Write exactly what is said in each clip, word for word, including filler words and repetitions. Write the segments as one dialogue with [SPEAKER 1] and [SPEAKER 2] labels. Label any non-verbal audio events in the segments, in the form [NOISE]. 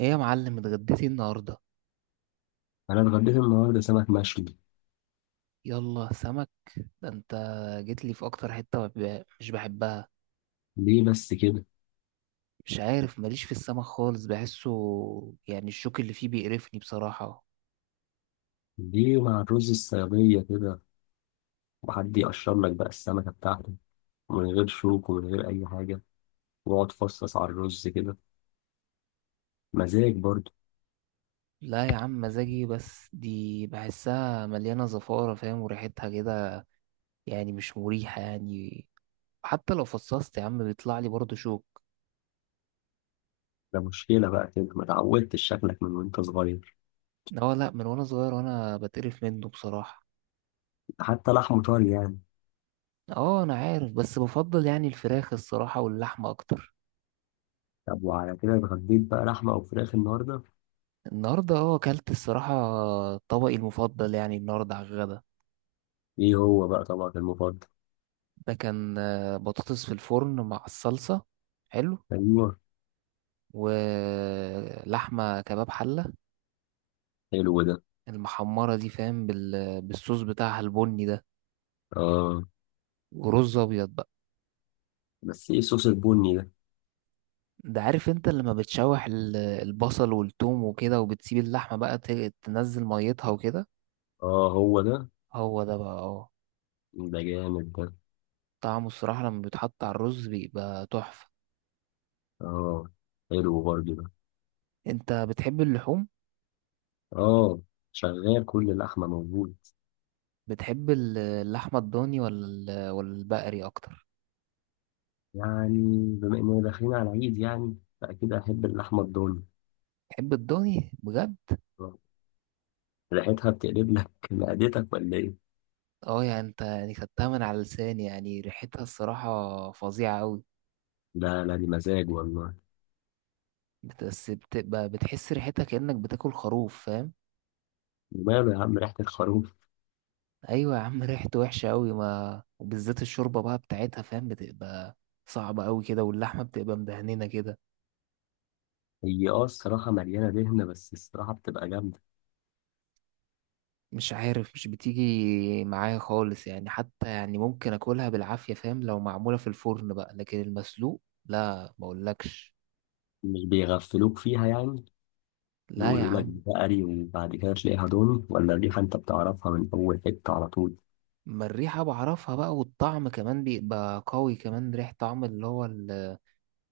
[SPEAKER 1] ايه يا معلم اتغديتي النهارده؟
[SPEAKER 2] انا اتغديت النهارده سمك مشوي.
[SPEAKER 1] يلا سمك. ده انت جيت لي في اكتر حته ما ب- مش بحبها.
[SPEAKER 2] ليه بس كده؟
[SPEAKER 1] مش عارف، ماليش في السمك خالص، بحسه، يعني الشوك اللي فيه بيقرفني بصراحه.
[SPEAKER 2] ليه مع الرز الصياديه كده، وحد يقشر لك بقى السمكه بتاعته من غير شوك ومن غير اي حاجه، واقعد فصص على الرز كده، مزاج برضه.
[SPEAKER 1] لا يا عم، مزاجي، بس دي بحسها مليانه زفاره، فاهم، وريحتها كده، يعني مش مريحه يعني. حتى لو فصصت يا عم بيطلع لي برضه شوك.
[SPEAKER 2] ده مشكله بقى كده، ما اتعودتش، شكلك من وانت صغير.
[SPEAKER 1] اه، لا، من وانا صغير وانا بتقرف منه بصراحه.
[SPEAKER 2] حتى لحمه طري يعني.
[SPEAKER 1] اه انا عارف، بس بفضل يعني الفراخ الصراحه واللحمه اكتر.
[SPEAKER 2] طب وعلى كده اتغديت بقى لحمه او فراخ النهارده؟
[SPEAKER 1] النهارده اه اكلت الصراحه طبقي المفضل يعني النهارده على الغدا.
[SPEAKER 2] ايه هو بقى طبقك المفضل؟
[SPEAKER 1] ده كان آه، بطاطس في الفرن مع الصلصه. حلو.
[SPEAKER 2] ايوه.
[SPEAKER 1] ولحمه كباب حله.
[SPEAKER 2] حلو ده.
[SPEAKER 1] المحمره دي، فاهم، بال... بالصوص بتاعها البني ده.
[SPEAKER 2] اه.
[SPEAKER 1] ورز ابيض بقى.
[SPEAKER 2] بس ايه الصوص البني ده؟
[SPEAKER 1] ده عارف انت لما بتشوح ال- البصل والثوم وكده، وبتسيب اللحمه بقى ت- تنزل ميتها وكده.
[SPEAKER 2] اه هو ده.
[SPEAKER 1] هو ده بقى اه.
[SPEAKER 2] ده جامد ده.
[SPEAKER 1] طعمه الصراحه لما بيتحط على الرز بيبقى تحفه.
[SPEAKER 2] اه. حلو برضه ده.
[SPEAKER 1] انت بتحب اللحوم؟
[SPEAKER 2] اه، شغال، كل اللحمة موجود.
[SPEAKER 1] بتحب ال- اللحمة الضاني ولا ال- ولا البقري أكتر؟
[SPEAKER 2] يعني بما إننا داخلين على العيد يعني فأكيد أحب اللحمة الضاني.
[SPEAKER 1] بتحب الضاني بجد؟
[SPEAKER 2] آه. ريحتها بتقلب لك [LAUGHS] معدتك ولا إيه؟
[SPEAKER 1] اه يعني انت يعني خدتها من على لساني، يعني ريحتها الصراحة فظيعة أوي.
[SPEAKER 2] لا لا، دي مزاج والله.
[SPEAKER 1] بت- بس بتبقى بتحس ريحتها كأنك بتاكل خروف، فاهم؟
[SPEAKER 2] وماله يا عم ريحة الخروف؟
[SPEAKER 1] أيوة يا عم [LAUGHS] ريحته وحشة أوي، ما وبالذات الشوربة بقى بتاعتها، فاهم، بتبقى صعبة أوي كده، واللحمة بتبقى مدهننة كده.
[SPEAKER 2] هي اه الصراحة مليانة دهنة، بس الصراحة بتبقى جامدة.
[SPEAKER 1] مش عارف، مش بتيجي معايا خالص يعني، حتى يعني ممكن أكلها بالعافية فاهم لو معمولة في الفرن بقى، لكن المسلوق لا مقولكش.
[SPEAKER 2] مش بيغفلوك فيها يعني؟
[SPEAKER 1] لا يا
[SPEAKER 2] يقولوا لك
[SPEAKER 1] عم.
[SPEAKER 2] بقري وبعد كده تلاقيها ضاني، ولا الريحة أنت بتعرفها من أول حتة على طول.
[SPEAKER 1] ما الريحة بعرفها بقى، والطعم كمان بيبقى قوي كمان، ريح طعم اللي هو ال-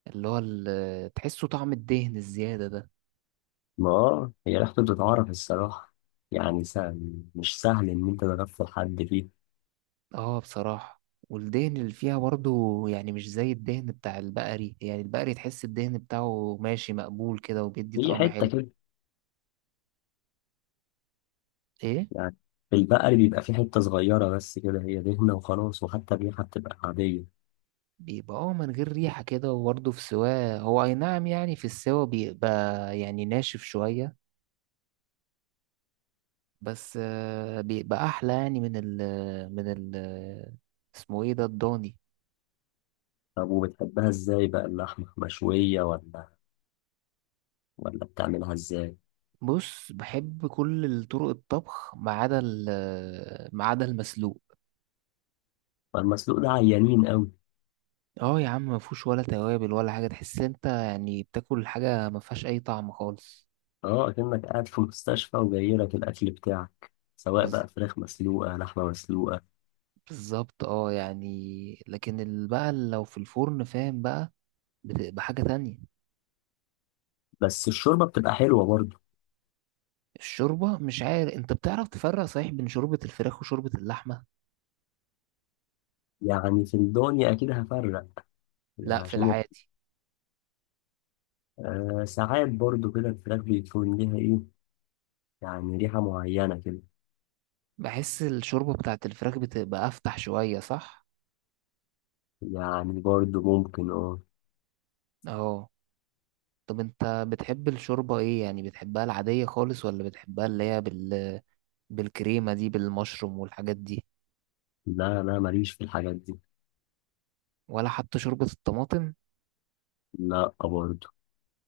[SPEAKER 1] اللي هو ال- تحسه طعم الدهن الزيادة ده.
[SPEAKER 2] ما آه، هي ريحته بتتعرف الصراحة. يعني سهل، مش سهل إن أنت تغفل حد فيها.
[SPEAKER 1] اه بصراحة. والدهن اللي فيها برضو يعني مش زي الدهن بتاع البقري، يعني البقري تحس الدهن بتاعه ماشي مقبول كده وبيدي
[SPEAKER 2] هي
[SPEAKER 1] طعم
[SPEAKER 2] حتة
[SPEAKER 1] حلو.
[SPEAKER 2] كده
[SPEAKER 1] ايه؟
[SPEAKER 2] يعني. البقري بيبقى فيه حتة صغيرة بس كده هي دهنة وخلاص، وحتى الريحة بتبقى عادية.
[SPEAKER 1] بيبقى اه من غير ريحة كده، وبرضه في سواه، هو اي نعم يعني في السوا بيبقى يعني ناشف شوية. بس آه، بيبقى احلى يعني من ال من ال اسمه ايه ده، الضاني.
[SPEAKER 2] طب وبتحبها ازاي بقى اللحمة؟ مشوية ولا ولا بتعملها ازاي؟
[SPEAKER 1] بص، بحب كل طرق الطبخ ما عدا ال- ما عدا المسلوق.
[SPEAKER 2] فالمسلوق ده عيانين قوي.
[SPEAKER 1] اه يا عم، ما فيهوش ولا توابل ولا حاجه، تحس انت يعني بتاكل حاجه ما فيهاش اي طعم خالص.
[SPEAKER 2] اه، كأنك قاعد في مستشفى وجاي لك الأكل بتاعك، سواء
[SPEAKER 1] بز...
[SPEAKER 2] بقى فراخ مسلوقة لحمة مسلوقة.
[SPEAKER 1] بالظبط، اه يعني، لكن ال- بقى لو في الفرن فاهم بقى بتبقى حاجه تانية.
[SPEAKER 2] بس الشوربة بتبقى حلوة برضه.
[SPEAKER 1] الشوربه، مش عارف انت بتعرف تفرق صحيح بين شوربه الفراخ وشوربه اللحمه؟
[SPEAKER 2] يعني في الدنيا أكيد هفرق.
[SPEAKER 1] لا،
[SPEAKER 2] يعني
[SPEAKER 1] في
[SPEAKER 2] عشان يبقى.
[SPEAKER 1] العادي.
[SPEAKER 2] آه، ساعات برضه كده الفراخ بيكون ليها إيه، يعني ريحة معينة كده.
[SPEAKER 1] بحس الشوربه بتاعت الفراخ بتبقى افتح شويه، صح؟
[SPEAKER 2] يعني برضه ممكن اه.
[SPEAKER 1] اه. طب انت بتحب الشوربة ايه يعني، بتحبها العادية خالص، ولا بتحبها اللي هي بال... بالكريمة دي، بالمشروم والحاجات دي؟
[SPEAKER 2] لا لا، ماليش في الحاجات دي.
[SPEAKER 1] ولا حتى شوربة الطماطم؟
[SPEAKER 2] لا برضه.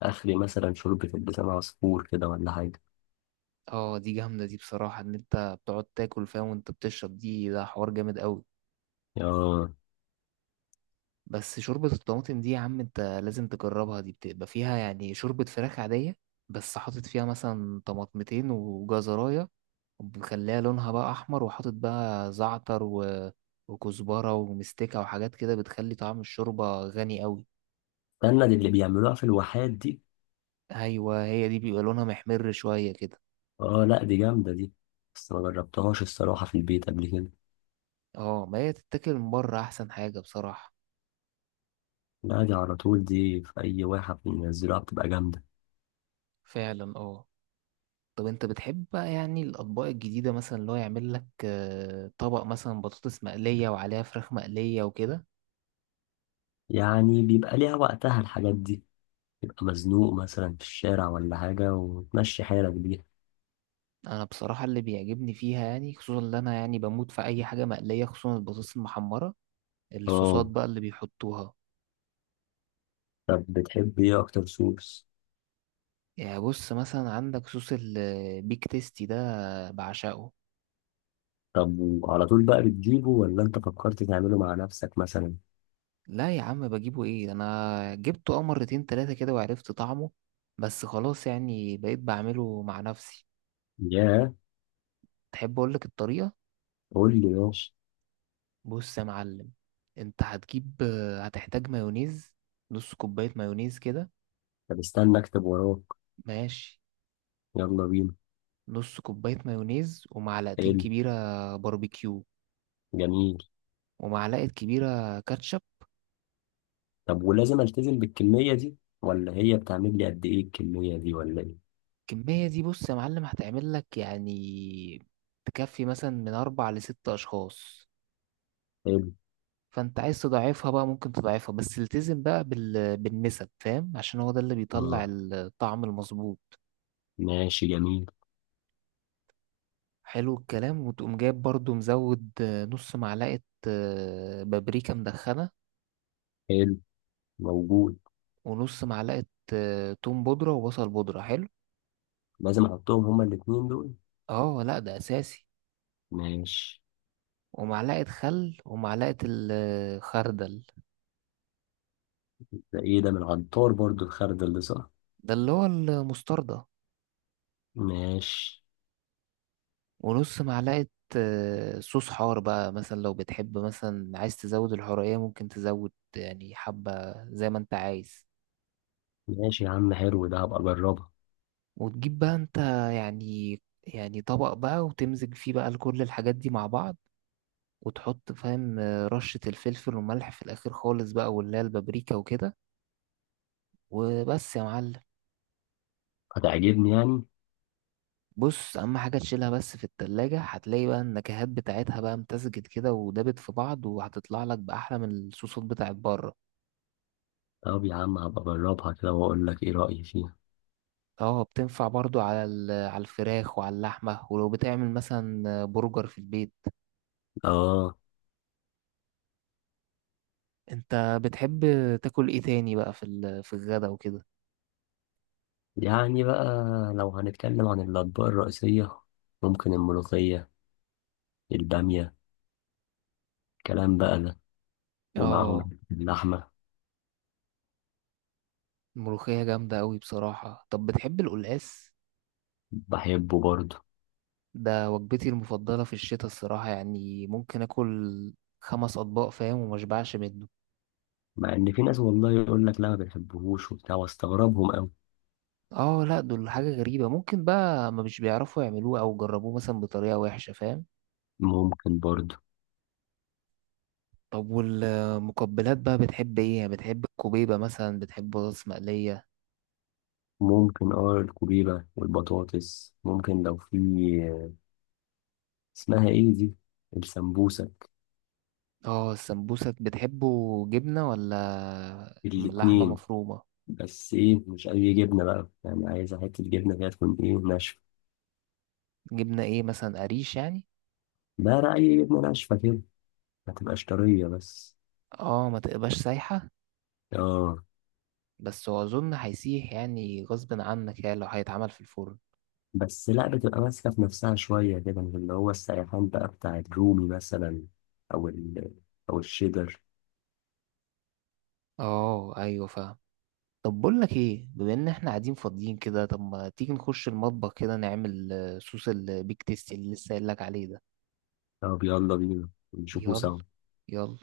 [SPEAKER 2] اخري مثلا شوربة اللسان عصفور كده ولا حاجة.
[SPEAKER 1] اه، دي جامدة دي بصراحة، ان انت بتقعد تاكل فيها وانت بتشرب دي، ده حوار جامد قوي.
[SPEAKER 2] اه.
[SPEAKER 1] بس شوربة الطماطم دي يا عم انت لازم تجربها، دي بتبقى فيها يعني شوربة فراخ عادية، بس حاطط فيها مثلا طماطمتين وجزراية، ومخليها لونها بقى احمر، وحاطط بقى زعتر و... وكزبرة ومستكة وحاجات كده، بتخلي طعم الشوربة غني قوي.
[SPEAKER 2] استنى، دي اللي بيعملوها في الواحات دي.
[SPEAKER 1] ايوه، هي دي بيبقى لونها محمر شويه كده.
[SPEAKER 2] اه لا، دي جامدة دي، بس ما جربتهاش الصراحة في البيت قبل كده.
[SPEAKER 1] اه، ما هي تتاكل من بره احسن حاجه بصراحه.
[SPEAKER 2] لا، دي على طول، دي في أي واحد بينزلوها بتبقى جامدة.
[SPEAKER 1] فعلا، اه. طب انت بتحب بقى يعني الاطباق الجديده، مثلا اللي هو يعمل لك آه، طبق مثلا بطاطس مقليه وعليها فراخ مقليه وكده؟
[SPEAKER 2] يعني بيبقى ليها وقتها الحاجات دي، تبقى مزنوق مثلا في الشارع ولا حاجة وتمشي حالك بيها.
[SPEAKER 1] انا بصراحه اللي بيعجبني فيها يعني خصوصا، اللي انا يعني بموت في اي حاجه مقليه، خصوصا البطاطس المحمره، الصوصات
[SPEAKER 2] اه.
[SPEAKER 1] بقى اللي بيحطوها.
[SPEAKER 2] طب بتحب ايه أكتر صوص؟
[SPEAKER 1] يعني بص مثلا عندك صوص البيك تيستي ده، بعشقه.
[SPEAKER 2] طب وعلى طول بقى بتجيبه ولا أنت فكرت تعمله مع نفسك مثلا؟
[SPEAKER 1] لا يا عم بجيبه ايه، انا جبته اه مرتين تلاتة كده وعرفت طعمه، بس خلاص يعني بقيت بعمله مع نفسي.
[SPEAKER 2] ياه.
[SPEAKER 1] تحب اقولك الطريقة؟
[SPEAKER 2] قول لي ماشي.
[SPEAKER 1] بص يا معلم، انت هتجيب، هتحتاج مايونيز. نص كوباية مايونيز كده.
[SPEAKER 2] طب استنى اكتب وراك.
[SPEAKER 1] ماشي.
[SPEAKER 2] يلا بينا.
[SPEAKER 1] نص كوباية مايونيز ومعلقتين
[SPEAKER 2] حلو.
[SPEAKER 1] كبيرة باربيكيو،
[SPEAKER 2] جميل.
[SPEAKER 1] ومعلقة كبيرة كاتشب.
[SPEAKER 2] طب ولازم التزم بالكمية دي؟ ولا هي بتعمل لي قد ايه الكمية دي ولا ايه؟
[SPEAKER 1] الكمية دي بص يا معلم هتعمل لك يعني، تكفي مثلا من أربع لست أشخاص.
[SPEAKER 2] حلو.
[SPEAKER 1] فانت عايز تضعفها بقى ممكن تضعفها، بس التزم بقى بال... بالنسب، فاهم، عشان هو ده اللي بيطلع
[SPEAKER 2] اه،
[SPEAKER 1] الطعم المظبوط.
[SPEAKER 2] ماشي، جميل.
[SPEAKER 1] حلو الكلام. وتقوم جايب برضو مزود آه، نص معلقة آه، بابريكا مدخنة،
[SPEAKER 2] حلو. موجود.
[SPEAKER 1] ونص معلقة آه، توم بودرة وبصل بودرة. حلو.
[SPEAKER 2] لازم احطهم هما الاتنين دول؟
[SPEAKER 1] اه لا ده اساسي.
[SPEAKER 2] ماشي.
[SPEAKER 1] ومعلقة خل ومعلقة الخردل.
[SPEAKER 2] ده ايه ده؟ من العطار برضو الخرد اللي صح؟
[SPEAKER 1] ده اللي هو المستردة.
[SPEAKER 2] ماشي.
[SPEAKER 1] ونص معلقة آه، صوص حار بقى، مثلا لو بتحب مثلا عايز تزود الحرقية ممكن تزود يعني حبة زي ما انت عايز.
[SPEAKER 2] ماشي يا عم، حلو ده، هبقى اجربها.
[SPEAKER 1] وتجيب بقى انت يعني يعني طبق بقى، وتمزج فيه بقى كل الحاجات دي مع بعض. وتحط، فاهم، آه، رشة الفلفل والملح في الآخر خالص بقى، واللي هي البابريكا وكده. وبس يا معلم.
[SPEAKER 2] هتعجبني يعني؟
[SPEAKER 1] بص، أهم حاجة تشيلها بس في التلاجة، هتلاقي بقى النكهات بتاعتها بقى امتزجت كده ودابت في بعض، وهتطلع لك بأحلى من الصوصات بتاعت بره.
[SPEAKER 2] طب يا عم هبقى اجربها كده واقول لك ايه رأيي فيها.
[SPEAKER 1] اه، بتنفع برضو على ال- على الفراخ وعلى اللحمة، ولو بتعمل مثلا برجر في البيت.
[SPEAKER 2] اه.
[SPEAKER 1] انت بتحب تاكل ايه تاني بقى في ال- في الغدا وكده؟
[SPEAKER 2] يعني بقى لو هنتكلم عن الأطباق الرئيسية، ممكن الملوخية، البامية، الكلام بقى ده.
[SPEAKER 1] اه،
[SPEAKER 2] ومعاهم اللحمة.
[SPEAKER 1] الملوخية جامدة قوي بصراحة. طب بتحب القلقاس؟
[SPEAKER 2] بحبه برضه.
[SPEAKER 1] ده وجبتي المفضلة في الشتاء الصراحة، يعني ممكن اكل خمس اطباق فاهم ومشبعش منه.
[SPEAKER 2] مع إن في ناس والله يقول لك لا ما بيحبوهوش وبتاع، واستغربهم أوي.
[SPEAKER 1] اه لا، دول حاجة غريبة، ممكن بقى ما مش بيعرفوا يعملوه، او جربوه مثلا بطريقة وحشة فاهم.
[SPEAKER 2] ممكن برضه.
[SPEAKER 1] طب والمقبلات بقى بتحب ايه، يعني بتحب الكوبيبة مثلا، بتحب بطاطس مقلية؟
[SPEAKER 2] ممكن اه، الكوبيبة والبطاطس، ممكن. لو في اسمها ايه دي، السمبوسك.
[SPEAKER 1] اه، السمبوسة بتحبه جبنة ولا لحمة
[SPEAKER 2] الاتنين.
[SPEAKER 1] مفرومة؟
[SPEAKER 2] بس ايه، مش أي جبنة بقى، يعني عايزة حتة جبنة كده تكون ايه، ناشفة.
[SPEAKER 1] جبنة ايه مثلا، قريش يعني؟
[SPEAKER 2] لا لا، أي جبنة ناشفة كده، ما تبقاش طرية بس.
[SPEAKER 1] اه، ما تبقاش سايحة.
[SPEAKER 2] اه.
[SPEAKER 1] بس هو اظن هيسيح يعني غصب عنك يعني، لو هيتعمل في الفرن.
[SPEAKER 2] بس لا، بتبقى ماسكة في نفسها شوية كده، مش اللي هو السيحان بقى بتاع الرومي مثلا، أو ال، أو الشيدر.
[SPEAKER 1] اه ايوه فاهم. طب بقول لك ايه، بما ان احنا قاعدين فاضيين كده، طب ما تيجي نخش المطبخ كده نعمل آه، صوص البيك تيستي اللي لسه قايل لك عليه ده؟
[SPEAKER 2] طب يلا بينا نشوفه
[SPEAKER 1] يلا،
[SPEAKER 2] سوا.
[SPEAKER 1] يلا.